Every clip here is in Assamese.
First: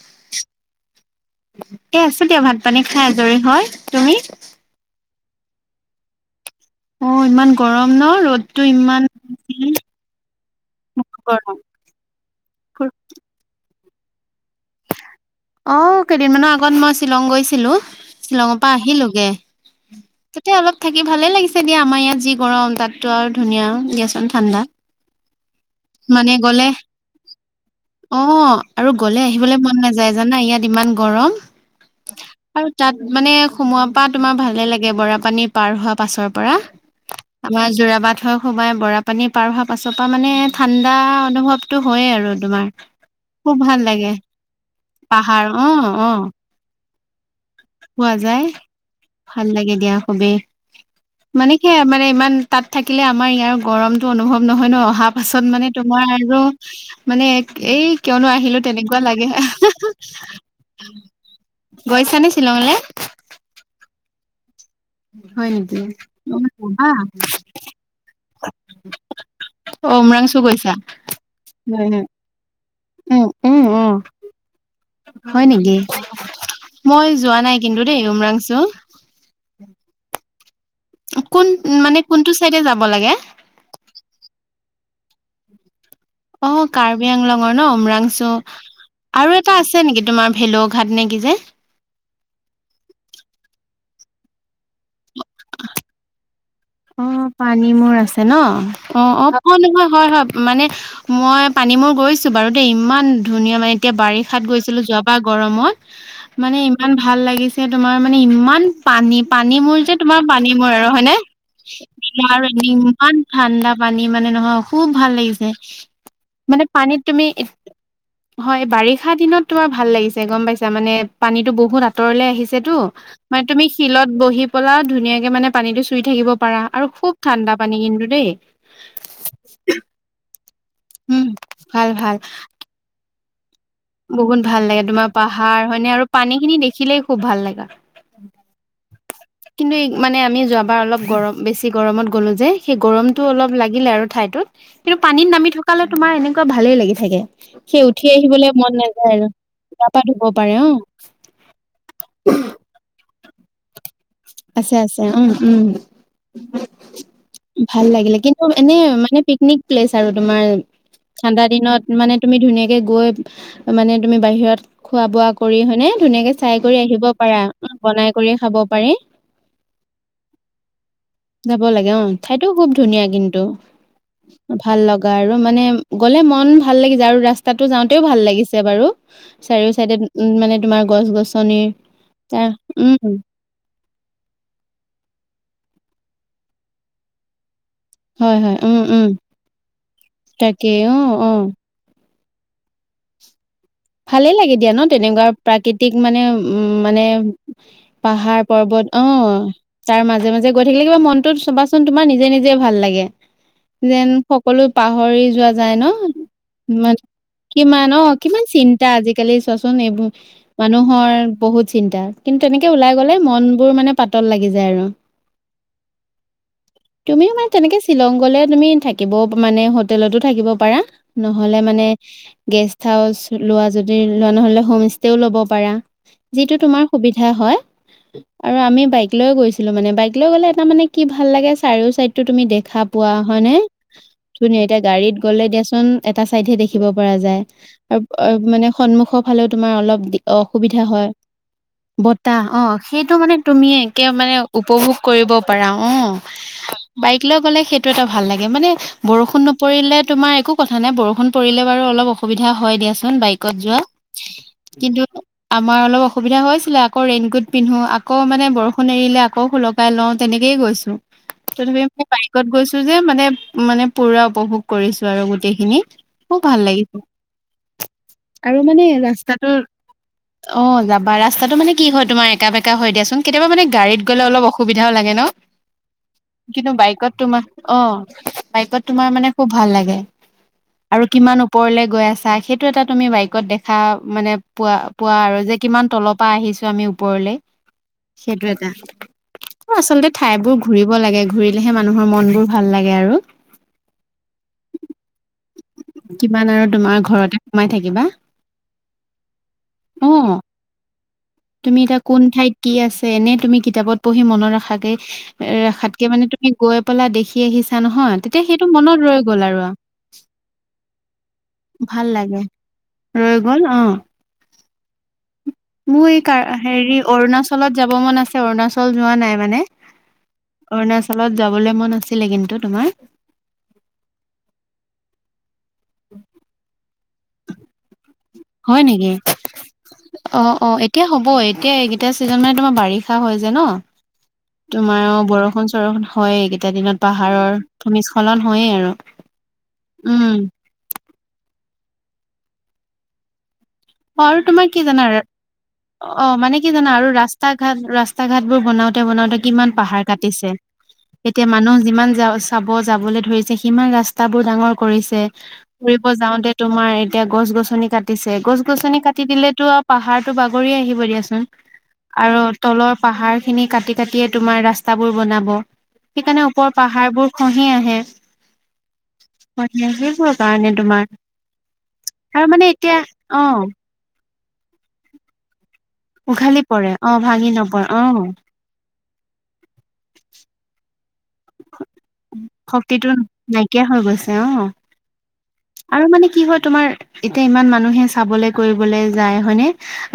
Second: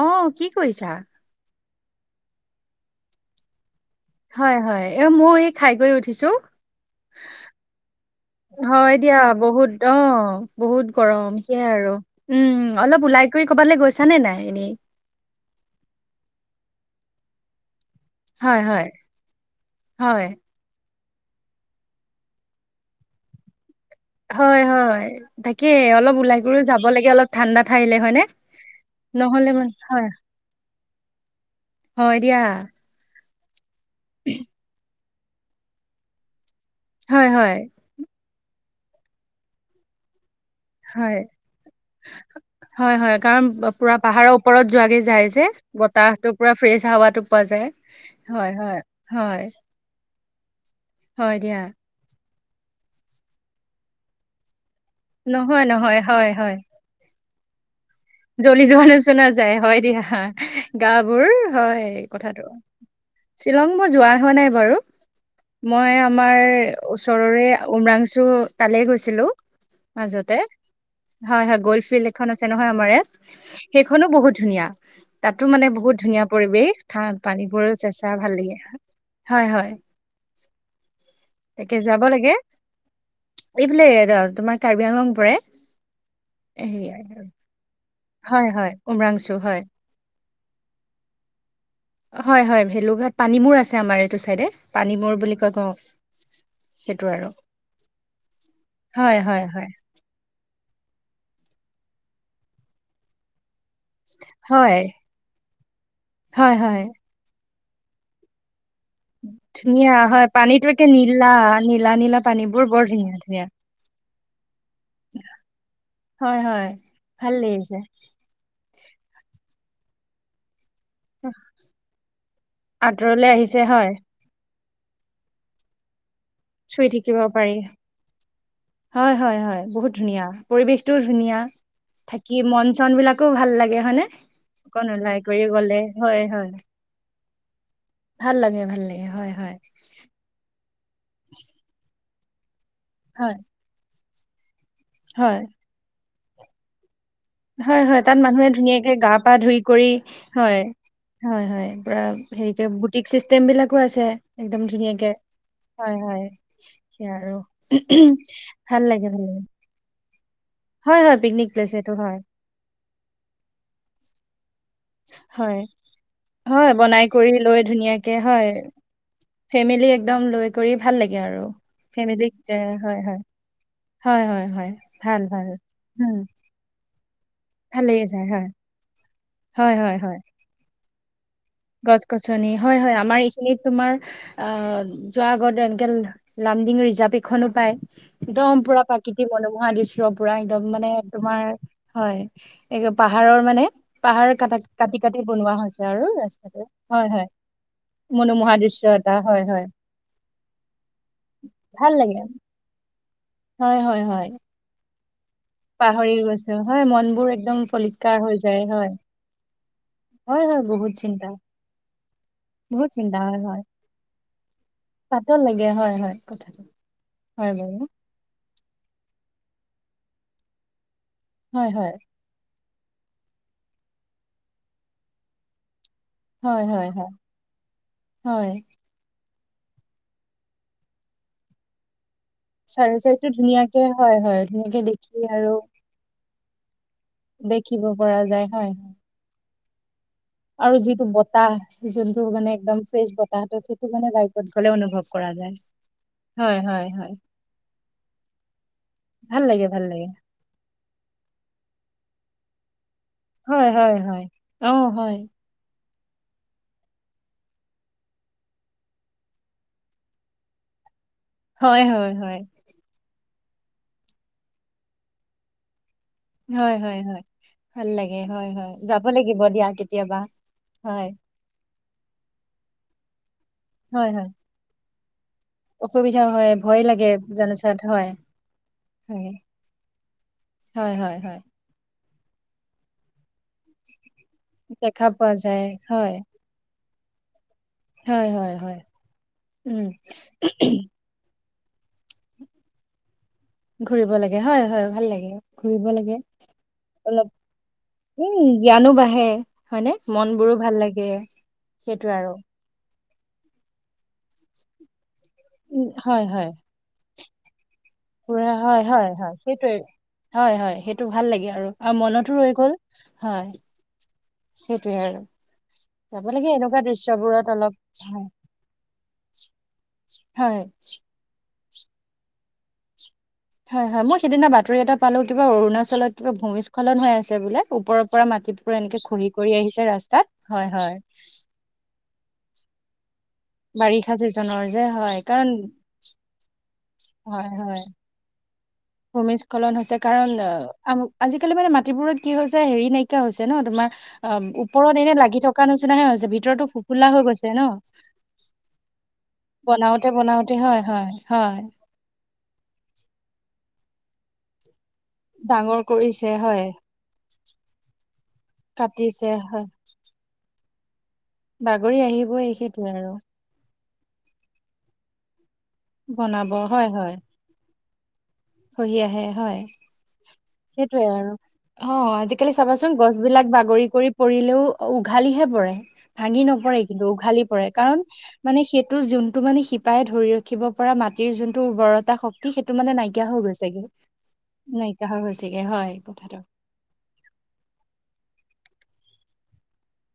অ' কি কৰিছা? এতিয়া ভাত পানী খাই আজৰি হৈ হয় হয়। এ ময়ো এই খাই গৈ উঠিছো। অ' ইমান গৰম ন ৰ'দ। হয় দিয়া বহুত অ বহুত গৰম সেয়াই আৰু উম উম অলপ ওলাই কৰি ক'বালৈ গৈছে। জানে নাই এনেই। অ' কেইদিনমানৰ আগত মই শ্বিলং গৈছিলো। শ্বিলঙৰ হয় পৰা হয় আহিলোগে হয় তেতিয়া অলপ থাকি ভালে লাগিছে দিয়া আমাৰ ইয়াত যি গৰম তাতটো আৰু ধুনীয়া। দিয়াচোন ঠাণ্ডা হয় হয়, তাকে অলপ মানে ওলাই কৰিও গ'লে যাব লাগে অলপ ঠাণ্ডা ঠাইলে অ হয়নে? আৰু গলে নহ'লে আহিবলে মানে মন হয় নাযায় জানা ইয়াত ইমান গৰম হয় দিয়া আৰু তাত মানে সোমোৱাৰ পা তোমাৰ ভালেই লাগে বৰাপানী পাৰ হোৱা পাছৰ পৰা। হয় হয় আমাৰ যোৰাবাট হয় সোমাই বৰাপানী পাৰ হোৱা পাছৰ পৰা মানে ঠাণ্ডা হয় অনুভৱটো হয়ে আৰু তোমাৰ খুব ভাল লাগে। যোৱাকে যাই যে পাহাৰ অ অ বতাহটো পুৰা ফ্ৰেচ হাৱাতো পোৱা যায়। পোৱা যায় হয় হয়, হয়। ভাল লাগে দিয়া খুবেই হয় মানে দিয়া কি মানে ইমান তাত থাকিলে আমাৰ ইয়াৰ গৰমটো অনুভৱ নহয় ন! অহা পাছত নহয় মানে নহয় তোমাৰ হয় আৰু হয় মানে এক এই কিয়নো আহিলো জ্বলি যোৱা তেনেকুৱা লাগে নিচনা যায় হয় দিয়া গা বোৰ হয় গৈছানে কথা। শ্বিলঙলে শ্বিলং মই যোৱা হোৱা নাই বাৰু। হয় নেকি মই অ আমাৰ যাবা ওচৰৰে উমৰাংচু তালেই গৈছিলো। অ উমৰাংচু মাজতে গৈছা হয় হয় গল্ফ ফিল্ড এখন আছে নহয় আমাৰ ইয়াত। উম উম উম সেইখনো বহুত ধুনীয়া। তাতো হয় মানে নেকি বহুত ধুনীয়া পৰিবেশ মই স্থান যোৱা নাই পানীবোৰ কিন্তু দেই চেঁচা ভাল উমৰাংচু লাগে। হয় হয়। কোন তাকে মানে যাব কোনটো লাগে। চাইডে যাব লাগে এইফালে তোমাৰ কাৰ্বি আংলং পৰে। অ সেয়াই কাৰ্বি আংলঙৰ ন অমৰাং চ হয় হয় উমৰাংচু আৰু এটা হয় আছে নেকি তোমাৰ ভেলুঘাট নেকি যে? হয় হয় ভেলুঘাট পানী মূৰ আছে আমাৰ এইটো চাইডে পানী মৰ বুলি কয় ক। অ পানী মোৰ আছে ন অ হয় অ হয় ক নহয় হয় হয় মানে মই পানী মূৰ গৈছো বাৰু দেই ইমান ধুনীয়া মানে এতিয়া বাৰিষাত হয়, গৈছিলো যোৱাবাৰ গৰমত। হয়, মানে হয়, ইমান ভাল লাগিছে তোমাৰ মানে ইমান পানী পানী মূৰ ধুনীয়া যে তোমাৰ হয়, পানী পানীটো মূৰ একে আৰু হয় নে? নীলা, নীলা, নীলা আৰু পানীবোৰ এনে বৰ ইমান ধুনীয়া, ধুনীয়া। ঠাণ্ডা পানী মানে নহয় খুব ভাল লাগিছে। হয়, মানে হয়, পানীত তুমি ভাল লাগিছে। হয় বাৰিষা দিনত তোমাৰ ভাল লাগিছে গম পাইছ- মানে পানীতো বহুত আঁতৰলে আহিছেতো আঁতৰলে মানে আহিছে তুমি হয়, শিলত বহি- পলা ধুনীয়াকে মানে পানীটো চুই থাকিব। পাৰা আৰু চুই খুব থাকিব ঠাণ্ডা পাৰি, পানী কিন্তু দেই। হয় হয় হয় বহুত ধুনীয়া পৰিৱেশটোও উম, ধুনীয়া। ভাল ভাল থাকি মন চন বিলাকো ভাল লাগ- হয় নে, বহুত ভাল লাগে অকন তোমাৰ ওলাই কৰি পাহাৰ গলে হয়নে আৰু হয় পানী খিনি হয়। দেখিলেই খুব ভাল লগা। ভাল লাগে ভাল লাগে। হয়, হয়, কিন্তু মানে আমি যোৱাবাৰ অলপ গৰম বেছি গৰমত গ'লো যে সেই গৰমতটো হয়। অলপ লাগিলে আৰু। ঠাইত কিন্তু পানীত হয়, নামি থকালে তোমাৰ এনেকুৱা ভালেই লাগি থাকে। হয়, সেই হয়, উঠি তাত মানুহে আহিবলৈ মন ধুনীয়াকে গা নাযায় পা আৰু ধুই কৰি গা পা ধুব পাৰে হয়, অ। হয় হয় পুৰা হেৰিক বুটিক চিষ্টেম বিলাকো আছে। একদম আছে আছে ধুনীয়াকে উম উম হয় হয় সেইয়া আৰু ভাল লাগিলে কিন্তু এনে ভাল লাগে মানে ভাল। লাগে পিকনিক প্লেচ আৰু তোমাৰ হয় হয় ঠাণ্ডা পিকনিক প্লেচ এইটো দিনত মানে হয় তুমি ধুনীয়াকে গৈ মানে তুমি বাহিৰত। খোৱা বোৱা কৰি হয় হয়নে ধুনীয়াকে চাই হয় কৰি বনাই আহিব পাৰা, লৈ অ ধুনীয়াকে বনাই কৰি হয় খাব পাৰি। ফেমিলি একদম লৈ কৰি ভাল লাগে আৰু যাব লাগে অ ফেমিলীক ঠাইতো যায় খুব হয় ধুনীয়া হয়। কিন্তু হয় হয় হয় ভাল লগা আৰু ভাল মানে উম গ'লে মন ভাল। ভাল লাগি যায় আৰু ৰাস্তাতো ভালেই যাওঁতেও ভাল যায় হয় লাগিছে বাৰু চাৰি হয় চাইডে হয় হয় মানে তোমাৰ গছ গছ। গছ গছনি হয় হয় আমাৰ এইখিনিত তোমাৰ যোৱা আগত এনেকে লামডিং ৰিজাৰ্ভ এখনো পায়। হয় হয় একদম উম পুৰা উম প্ৰাকৃতিক মনোমোহা দৃশ্য পুৰা তাকে একদম মানে অ অ তোমাৰ হয়। একে পাহাৰৰ মানে। পাহাৰ ভালে লাগে কটা দিয়া ন কাটি কাটি তেনেকুৱা বনোৱা হৈছে প্ৰাকৃতিক আৰু মানে ৰাস্তাটো উম মানে হয় হয় পাহাৰ মনোমোহা দৃশ্য পৰ্বত অ এটা হয় হয় তাৰ মাজে মাজে গৈ থাকিলে কিবা মনটোত চবাচোন ভাল তোমাৰ লাগে নিজে নিজে ভাল লাগে হয় হয় যেন হয় সকলো পাহৰি যোৱা যায় ন পাহৰি গৈছো হয় মন বোৰ একদম কিমান অ ফলিতকাৰ হৈ কিমান। যায় চিন্তা হয় আজিকালি চোৱাচোন এইবোৰ হয় হয় বহুত মানুহৰ চিন্তা বহুত চিন্তা। কিন্তু তেনেকে বহুত ওলাই গ'লে চিন্তা হয় হয় মনবোৰ মানে পাতল লাগি যায় আৰু। পাতল লাগে হয় হয় কথাটো তুমিও মানে হয় বাৰু তেনেকে শ্বিলং গলে তুমি থাকিব। মানে হোটেলতো থাকিব পাৰা নহ'লে হয় মানে হয় গেষ্ট হাউচ। লোৱা যদি লোৱা নহ'লে হোম ষ্টেও ল'ব পাৰা। যিটো হয় তোমাৰ হয় সুবিধা হয় হয় আৰু আমি বাইক লৈ গৈছ- ছিলো মানে বাইক লৈ গ'লে এটা মানে কি ভাল লাগে চাৰিও চাইড টো তুমি দেখা চাইড পোৱা চাইডটো হয়নে? ধুনীয়াকে হয় হয় ধুন ধুনীয়াকে এতিয়া দেখি গাড়ীত গ'লে আৰু দিয়াচোন এটা চাইডহে দেখিব পৰা যায় দেখিব পৰা আৰু যায় মানে হয় হয় সন্মুখৰ ফালেও তোমাৰ অলপ আৰু অসুবিধা যিটো হয়, বতাহ যোনটো বতাহ মানে অ একদম ফ্ৰেছ সেইটো মানে বতাহটো তুমি সেইটো একে মানে বাইকত গ'লে উপভোগ অনুভৱ কৰা কৰিব যায় পাৰা অ, হয় হয় হয় বাইক লৈ গ'লে সেইটো এটা ভাল লাগে, মানে বৰষুণ ভাল লাগে ভাল নপৰিলে লাগে তোমাৰ মাৰ একো কথা নাই। বৰষুণ পৰিলে বাৰু অলপ অসুবিধা হয় দিয়াচোন বাইকত হয় যোৱা। হয় হয় অ কিন্তু হয় আমাৰ অলপ অসুবিধা হৈছিলে আকৌ ৰেনকোট পিন্ধো আকৌ বৰষুণ এৰিলে আকৌ সুলকাই লওঁ তেনেকেইে গৈছো। তথাপি হয় মই হয় হয় বাইকত গৈছো যে মানে মানে পুৰা উপভোগ কৰিছো আৰু গোটেইখিনি। খুব ভাল হয় হয় লাগিছে। হয় ভাল লাগে হয় আৰু হয় মানে যাব লাগিব ৰাস্তাটো, দিয়া কেতিয়াবা অ হয় যাবা ৰাস্তাটো মানে কি হয় তোমাৰ একা বেকা হৈ দিয়া চোন। কেতিয়াবা মানে গাডীত হয় গ'লে হয় অলপ অসুবিধাও লাগে ন। অসুবিধা হয় কিন্তু ভয় লাগে বাইকত তোমাৰ জনচত অ হয় বাইকত তোমাৰ হয় মানে খুব ভাল লাগে। হয় আৰু হয় কিমান হয় ওপৰলে গৈ আছে সেইটো এটা তুমি বাইকত দেখা মানে পোৱা দেখা পোৱা আৰু যে যায় কিমান হয় তলৰ পৰা আহিছো আমি ওপৰলে হয় সেইটো হয় এটা। হয় অ উম আচলতে ঠাই বোৰ ঘুৰিব লাগে। ঘুৰিলেহে মানুহৰ মন বোৰ ভাল লাগে আৰু। ঘুৰিব লাগে। হয়, হয়। ভাল লাগে। ঘূৰিব লাগে। কিমান আৰু তোমাৰ ঘৰতে সোমাই থাকিবা ও জ্ঞানো বাঢ়ে, অ'। মনবোৰো ভাল লাগে। তুমি এতিয়া সেইটোৱে কোন আৰু ঠাইত কি আছে এনে তুমি কিতাপত পঢ়ি মনত ৰাখাগে। উম ৰখাতকে হয় মানে তুমি হয় গৈ পেলাই দেখি আহিছা নহয় তেতিয়া পুৰা সেইটো হয় মনত হয় ৰৈ হয় গ'ল আৰু। সেইটোৱে হয়, হয়। সেইটো ভাল লাগে আৰু। বা ভাল মনতো লাগে ৰৈ গল, ৰৈ হয়। গ'ল অ সেইটোৱে আৰু। মোৰ এই যাব লাগে এনেকুৱা হেৰি দৃশ্যবোৰত অলপ অৰুণাচলত যাব মন হয় আছে, অৰুণাচল যোৱা নাই মানে। হয় অৰুণাচলত যাবলৈ মন আছিলে কিন্তু তোমাৰ হয়, হয়। মই সিদিনা বাতৰি এটা পালো কিবা অৰুণাচলত কিবা ভূমিস্খলন হৈ আছে বোলে। ওপ পৰা মাটি পৰা হয় এনেকে নেকি খহি কৰি আহিছে ৰাস্তাত, অ হয় অ হয়। এতিয়া চছা হয় যে ন বাৰিষা ছিজনৰ যে তোমাৰ হয় কাৰণ বৰষুণ চৰষুন হয় এই কেইটা দিনত। হয় পাহাৰৰ হয় ভূমিস্খলন হয়ে আৰু ভূমিস্খলন হৈছে কাৰণ উম অ আজিকালি মানে মাটিবোৰত কি হৈছে হেৰি নাইকিয়া হৈছে ন। তোমাৰ আৰু অ তোমাৰ কি ওপৰত জানা এনে লাগি থকা নিচিনা হে অ হৈছে। মানে ভিতৰতো কি জানা আৰু ফুফোলা হৈ ৰাস্তা গৈছে ন। ঘাট ৰাস্তা ঘাট বোৰ বনাওতে বনাওতে কিমান পাহাৰ বনাওতে কাটিছে বনাওতে হয় হয় এতিয়া হয় মানুহ যিমান যা চাব যাবলৈ ধৰিছে সিমান ৰাস্তাবোৰ ডাঙৰ কৰিছে। ডাঙৰ ফুৰিব কৰিছে যাওঁতে হয় তোমাৰ এতিয়া গছ-গছনি কাটিছে। গছ গছনি কাটি কাটিছে দিলেতো হয় আৰু পাহাৰটো বাগৰি আহিবই দিয়া বাগৰি আৰু আহিবই সেইটোৱে তলৰ আৰু পাহাৰ খিনি কাটি ততিয়ে তোমাৰ ৰাস্তাবোৰ বনাব। সেইকাৰণে বনাব ওপৰৰ হয় হয় পাহাৰবোৰ খহি আহে। খহি আহে হয়। খহি আহে সেইবোৰৰ কাৰণে তোমাৰ সেইটোয়ে আৰু। অ আৰু আজিকালি মানে চাবাচোন এতিয়া গছ অ বিলাক বাগৰি কৰি পৰিলেও উঘালিহে পৰে। ভাঙি উঘালি নপৰে, পৰে কিন্তু অ উঘালি ভাঙি পৰে নপৰে কাৰণ অ মানে সেই টো যোনটো মানে শিপাই ধৰি ৰাখিব পৰা মাটিৰ যোনটো উৰ্বৰতা শক্তি সেইটো মানে শক্তিটো নাই নাইকিয়া হৈ গৈছে, অ। হৈ গৈছেগে হয় আৰু মানে কথাটো কি হয় তোমাৰ এতিয়া ইমান মানুহে চাবলৈ কৰিবলৈ যায় হয়নে।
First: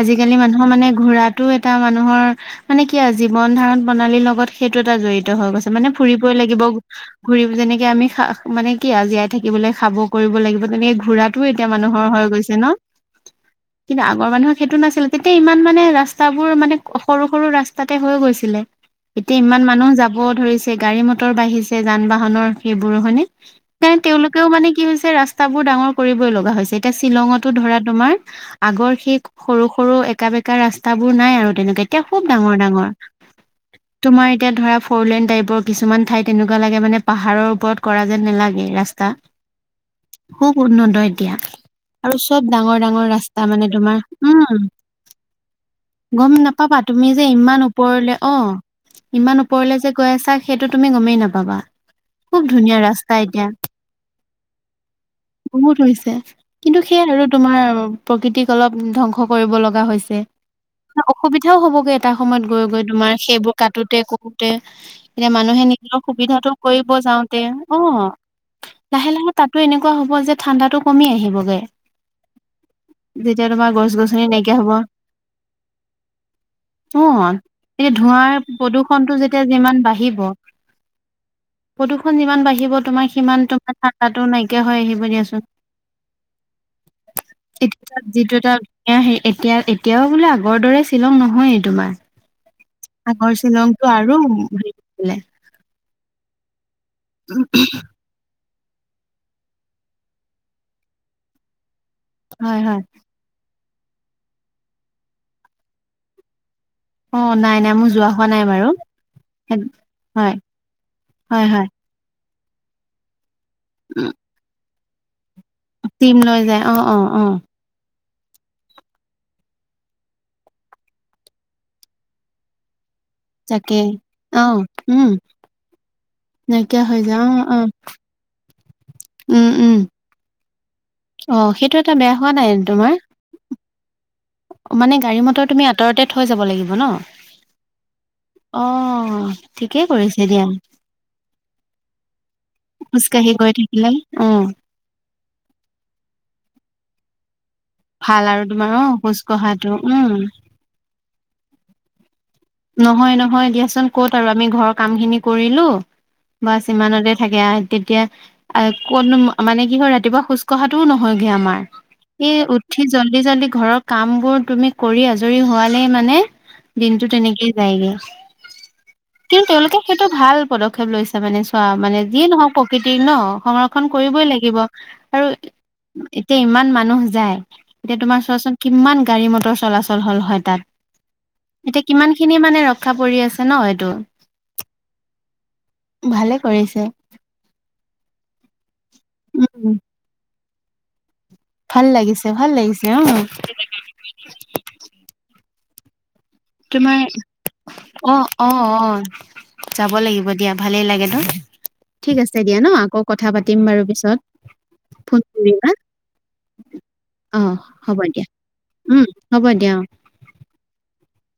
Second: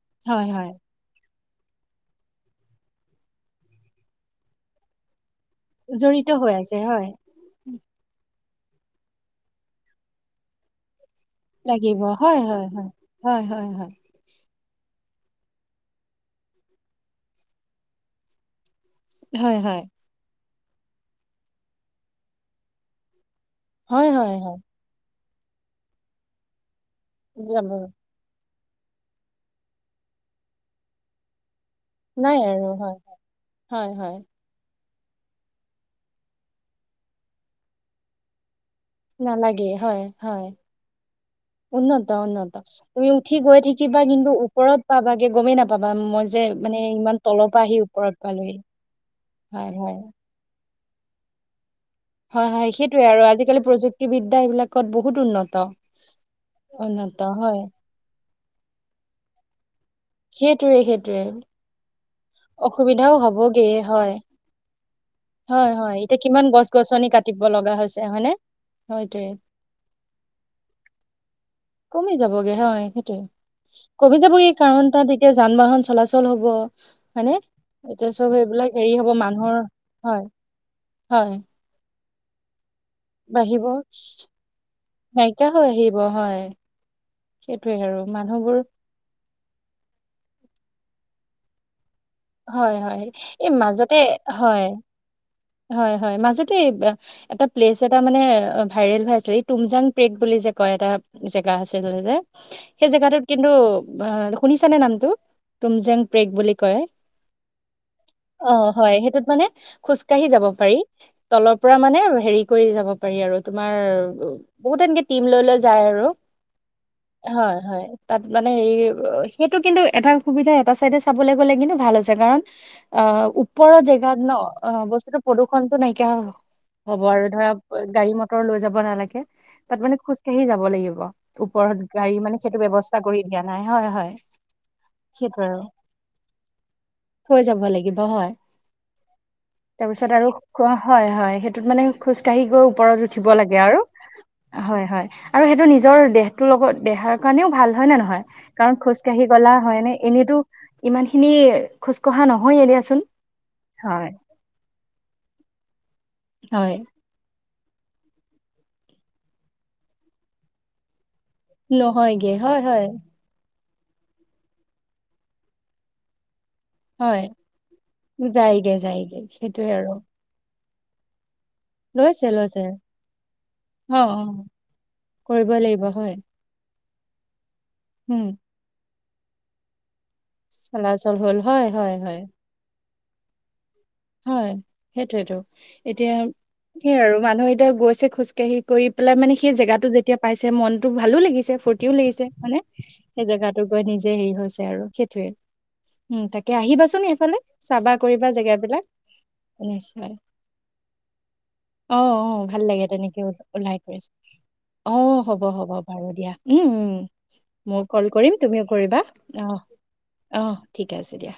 আজিকালি হয় মানুহৰ হয় মানে ঘুৰাত টো এটা মানুহৰ মানে কি আৰু জীৱন ধাৰণ প্ৰণালীৰ লগত সেইটো এটা জড়িত হৈ গৈছে মানে জড়িত ফুৰিবই হৈ লাগিব আছে হয় ঘুৰি যেনেকে আমি খা মানে কি জীয়াই থাকিবলৈ খাব কৰিব লাগিব তেনেকে ঘূৰাটোও এতিয়া লাগিব মানুহৰ হৈ হয় গৈছে হয় ন। হয় হয় হয় হয় কিন্তু আগৰ মানুহ সেইটো নাছিলে। তেতিয়া ইমান মানে ৰাস্তাবোৰ মানে সৰু সৰু ৰাস্তাতে হৈ গৈছিলে। এতিয়া হয় ইমান হয় মানুহ যাব ধৰিছে, গাড়ী মটৰ বাঢ়িছে যান বাহনৰ সেইবোৰ হয়নে? হয়, হয়, হয়। ৰাস্তা বোৰ ডাঙৰ কৰিবই লগা হৈছে। এতিয়া শ্বিলঙতো যাব ধৰা তোমাৰ আগৰ সেই সৰু সৰু একা বেকা ৰাস্তাবোৰ নাই আৰু তেনেকে এতিয়া খুব নাই ডাঙৰ আৰু ডাঙৰ। হয় হয় হয় তোমাৰ এতিয়া ধৰা ফ'ৰলেণ্ড টাইপৰ কিছুমান ঠাই তেনেকোৱা লাগে মানে পাহাৰৰ ওপৰত কৰা যেন নালাগে। ৰা নালাগে। হয় হয় খুব উন্নত এতিয়া। উন্নত আৰু চব উন্নত ডাঙৰ তুমি ডাঙৰ উঠি ৰাস্তা গৈ মানে থাকিবা তোমাৰ কিন্তু উম ওপৰত পাবাগে গমেই নাপাবা মই গম যে নাপা মানে বা তুমি যে তলৰ পৰা ইমান আহি ওপৰত ওপৰলে অ পালোহি ইমান হয় ওপৰলে হয় গৈ আছা যে সেইটো তুমি গমেই নাপাবা। খুব হয় হয় ধুনীয়া সেইটোয়ে ৰাস্তা আৰু এতিয়া আজিকালি প্ৰযুক্তিবিদ্যা এইবিলাক বহুত হৈছে কিন্তু সেইয়া উন্নত আৰু তোমাৰ হয় প্ৰকৃতিক অলপ ধ্বংস কৰি লগা হৈছে সেইটোয়ে সেইটোয়ে অসুবিধাও হবগ এটা সময়ত গৈ গৈ তোমাৰ অসুবিধাও সেইবোৰ হবগে কাটোতে হয় কৰোতে এতিয়া মানুহে হয় হয় নিজৰ এতিয়া কিমান সুবিধাটো গছ কৰিব গছনি যাওঁতে কাটিব লগা হৈছে হয়নে সটোৱে। টো এনেকৱা হ'ব যে ঠাণ্ডাটো কমি আহিবগে। কমি যাবগে হয় সেইটো যেতিয়া তোমাৰ গছ কমি গছনি যাবগে নাইকিয়া হ'ব কাৰণ তাত এতিয়া যান বাহন চলাচল হব। অ হয়নে এতিয়া চব ধোঁৱাৰ এইবিলাক হেৰি হ'ব প্ৰদূষণটো যেতিয়া মানুহৰ যিমান বাঢ়িব হয়। হয় খন যিমান বাঢ়িব তোমাৰ সিমান বাঢ়িব তোমাৰ ঠাণ্ডাটো নাইকিয়া হৈ আহিব দিয়াচোন। নাইকিয়া হৈ আহিব হয় সেইটোৱে আৰু এতিয়া যিটো এটা মানুহবোৰ এতিয়া এতিয়াও বোলে আগৰ দৰে। শ্বিলং নহয়েই তোমাৰ। হয় হয় আগৰ এই শ্বিলংটো মাজতে আৰু হয় হেৰি আছিলে হয় হয় মাজতে এটা প্লেচ এটা মানে ভাইৰেল হৈ আছিলে তুমজাং প্ৰেক বুলি যে কয় এটা জেগা আছে হয় হয় সেই জেগাটোত কিন্তু শুনিছানে নামটো তুমজেং প্ৰেগ বুলি অ নাই নাই মোৰ যোৱা হোৱা নাই অও বাৰু অ হয় সেইটোত মানে খোজ কাঢ়ি হয় যাব পাৰি হয় তলৰ হয় পৰা মানে হেৰি কৰি যাব পাৰি আৰু তোমাৰ উম, বহুত এনেকে টিম লৈ লৈ যায় আৰু টিম লৈ যায় অ অ অ হয় হয় তাত মানে হেৰি সেইটো কিন্তু এটা সুবিধা এটা চাইডে চাবলৈ গ'লে কিন্তু ভাল হৈছে কাৰণ অ ওপৰৰ তাকেই জেগাত ন অ উম বস্তুতো প্ৰদূষণতো নাই কীয়া নাইকিয়া হৈ হ'ব যায় আৰু অ ধৰা অ গাড়ী মটৰ লৈ যাব নালাগে উম উম তাত মানে খোজকাঢ়ি যাব লাগিব অ সেইটো ওপৰত এটা বেয়া গাড়ী হোৱা মানে নাই সেইটো তোমাৰ ব্যৱস্থা কৰি দিয়া নাই হয় হয় মানে গাড়ী সেইটো মটৰ আৰু তুমি আঁতৰতে থৈ যাব লাগিব ন থৈ যাব লাগিব হয় অ ঠিক তাৰপিছত আৰু হয় হয় সেইটোত মানে খোজ কঢ়ি গৈ ওপৰত উঠিব খোজকাঢ়ি গৈ লাগে আৰু থাকিলে অ হয় হয় আৰু সেইটো নিজৰ দেহটোৰ লগত দেহাৰ কাৰণেও ভাল হয় নে নহয় ভাল আৰু তোমাৰ কাৰণ অ খোজ খোজকাঢ়ি গলা কঢ়াটো হয় নে উম এনেতো ইমান খিনি খোজ কঢ়া নহয়ে দিয়াচোন। নহয় নহয় দিয়াচোন হয় ক'ত আৰু আমি ঘৰৰ কাম খিনি কৰিলো হয় বচমানতে থাকে তেতিয়া কতো মানে কি হয় ৰাতিপুৱা খোজ কঢ়াটোও নহয় হয়গে আমাৰ নহয়গে এই হয় উঠি হয় জল্দি জল্দি ঘৰৰ কাম বোৰ তুমি কৰি আজৰি হোৱালেই মানে দিনটো হয় তেনেকে যায়গে যায়গে কিন্তু সেইটোয়ে তেওঁলোকে আৰু সেইটো ভাল পদক্ষেপ লৈছে মানে চ মানে যিয়ে লৈছে নহওক লৈছে প্ৰকৃতি ন সংৰক্ষণ অ অ কৰিবই লাগিব আৰু কৰিবই লাগিব হয় এতিয়া ইমান মানুহ যায় এতিয়া তোমাৰ উম চোৱাচোন কিমান গাড়ী মটৰ চলাচল হল হয় তাত আ্লচল হল হয় এতিয়া হয় কিমান হয় খিনি মানে ৰক্ষা পৰি আছে ন এইটো হয় সেইটোৱেতো এতিয়া ভালে কৰিছে সেইয় আৰু মানুহে এতিয়া গৈছে খোজকাঢ়ি কৰি পেলাই মানে সেই উম জেগাতটো যেতিয়া পাইছে মনতো ভাল ভালো লাগিছে ভাল ফূুৰ্তিও লাগিছে ভাল মানে লাগিছে অ সেই জেগাাতটো গৈ নিজে হেৰি হৈছে আৰু সেইটোয়ে উম তাকে তোমাৰ আহিবাচোন এইফালে চাবা অ', কৰিবা অ', জেগাবিলাক অ', যাব নিশ্চয় লাগিব দিয়া ভালেই লাগে ন'। অ', ঠিক আছে -অ', দিয়া ভাল ন লাগে আকৌ তেনেকে কথা পাতিম ওলাই বাৰু কৰিছে। পিছত অহ, ফোন হ'ব কৰিবা -হ'ব বাৰু দিয়া উম- উম - উম। অ', মই হ'ব কল দিয়া কৰিম তুমিও কৰিবা উম, হ'ব অহ- দিয়া অ'। অহ ঠিকে আছে দিয়া।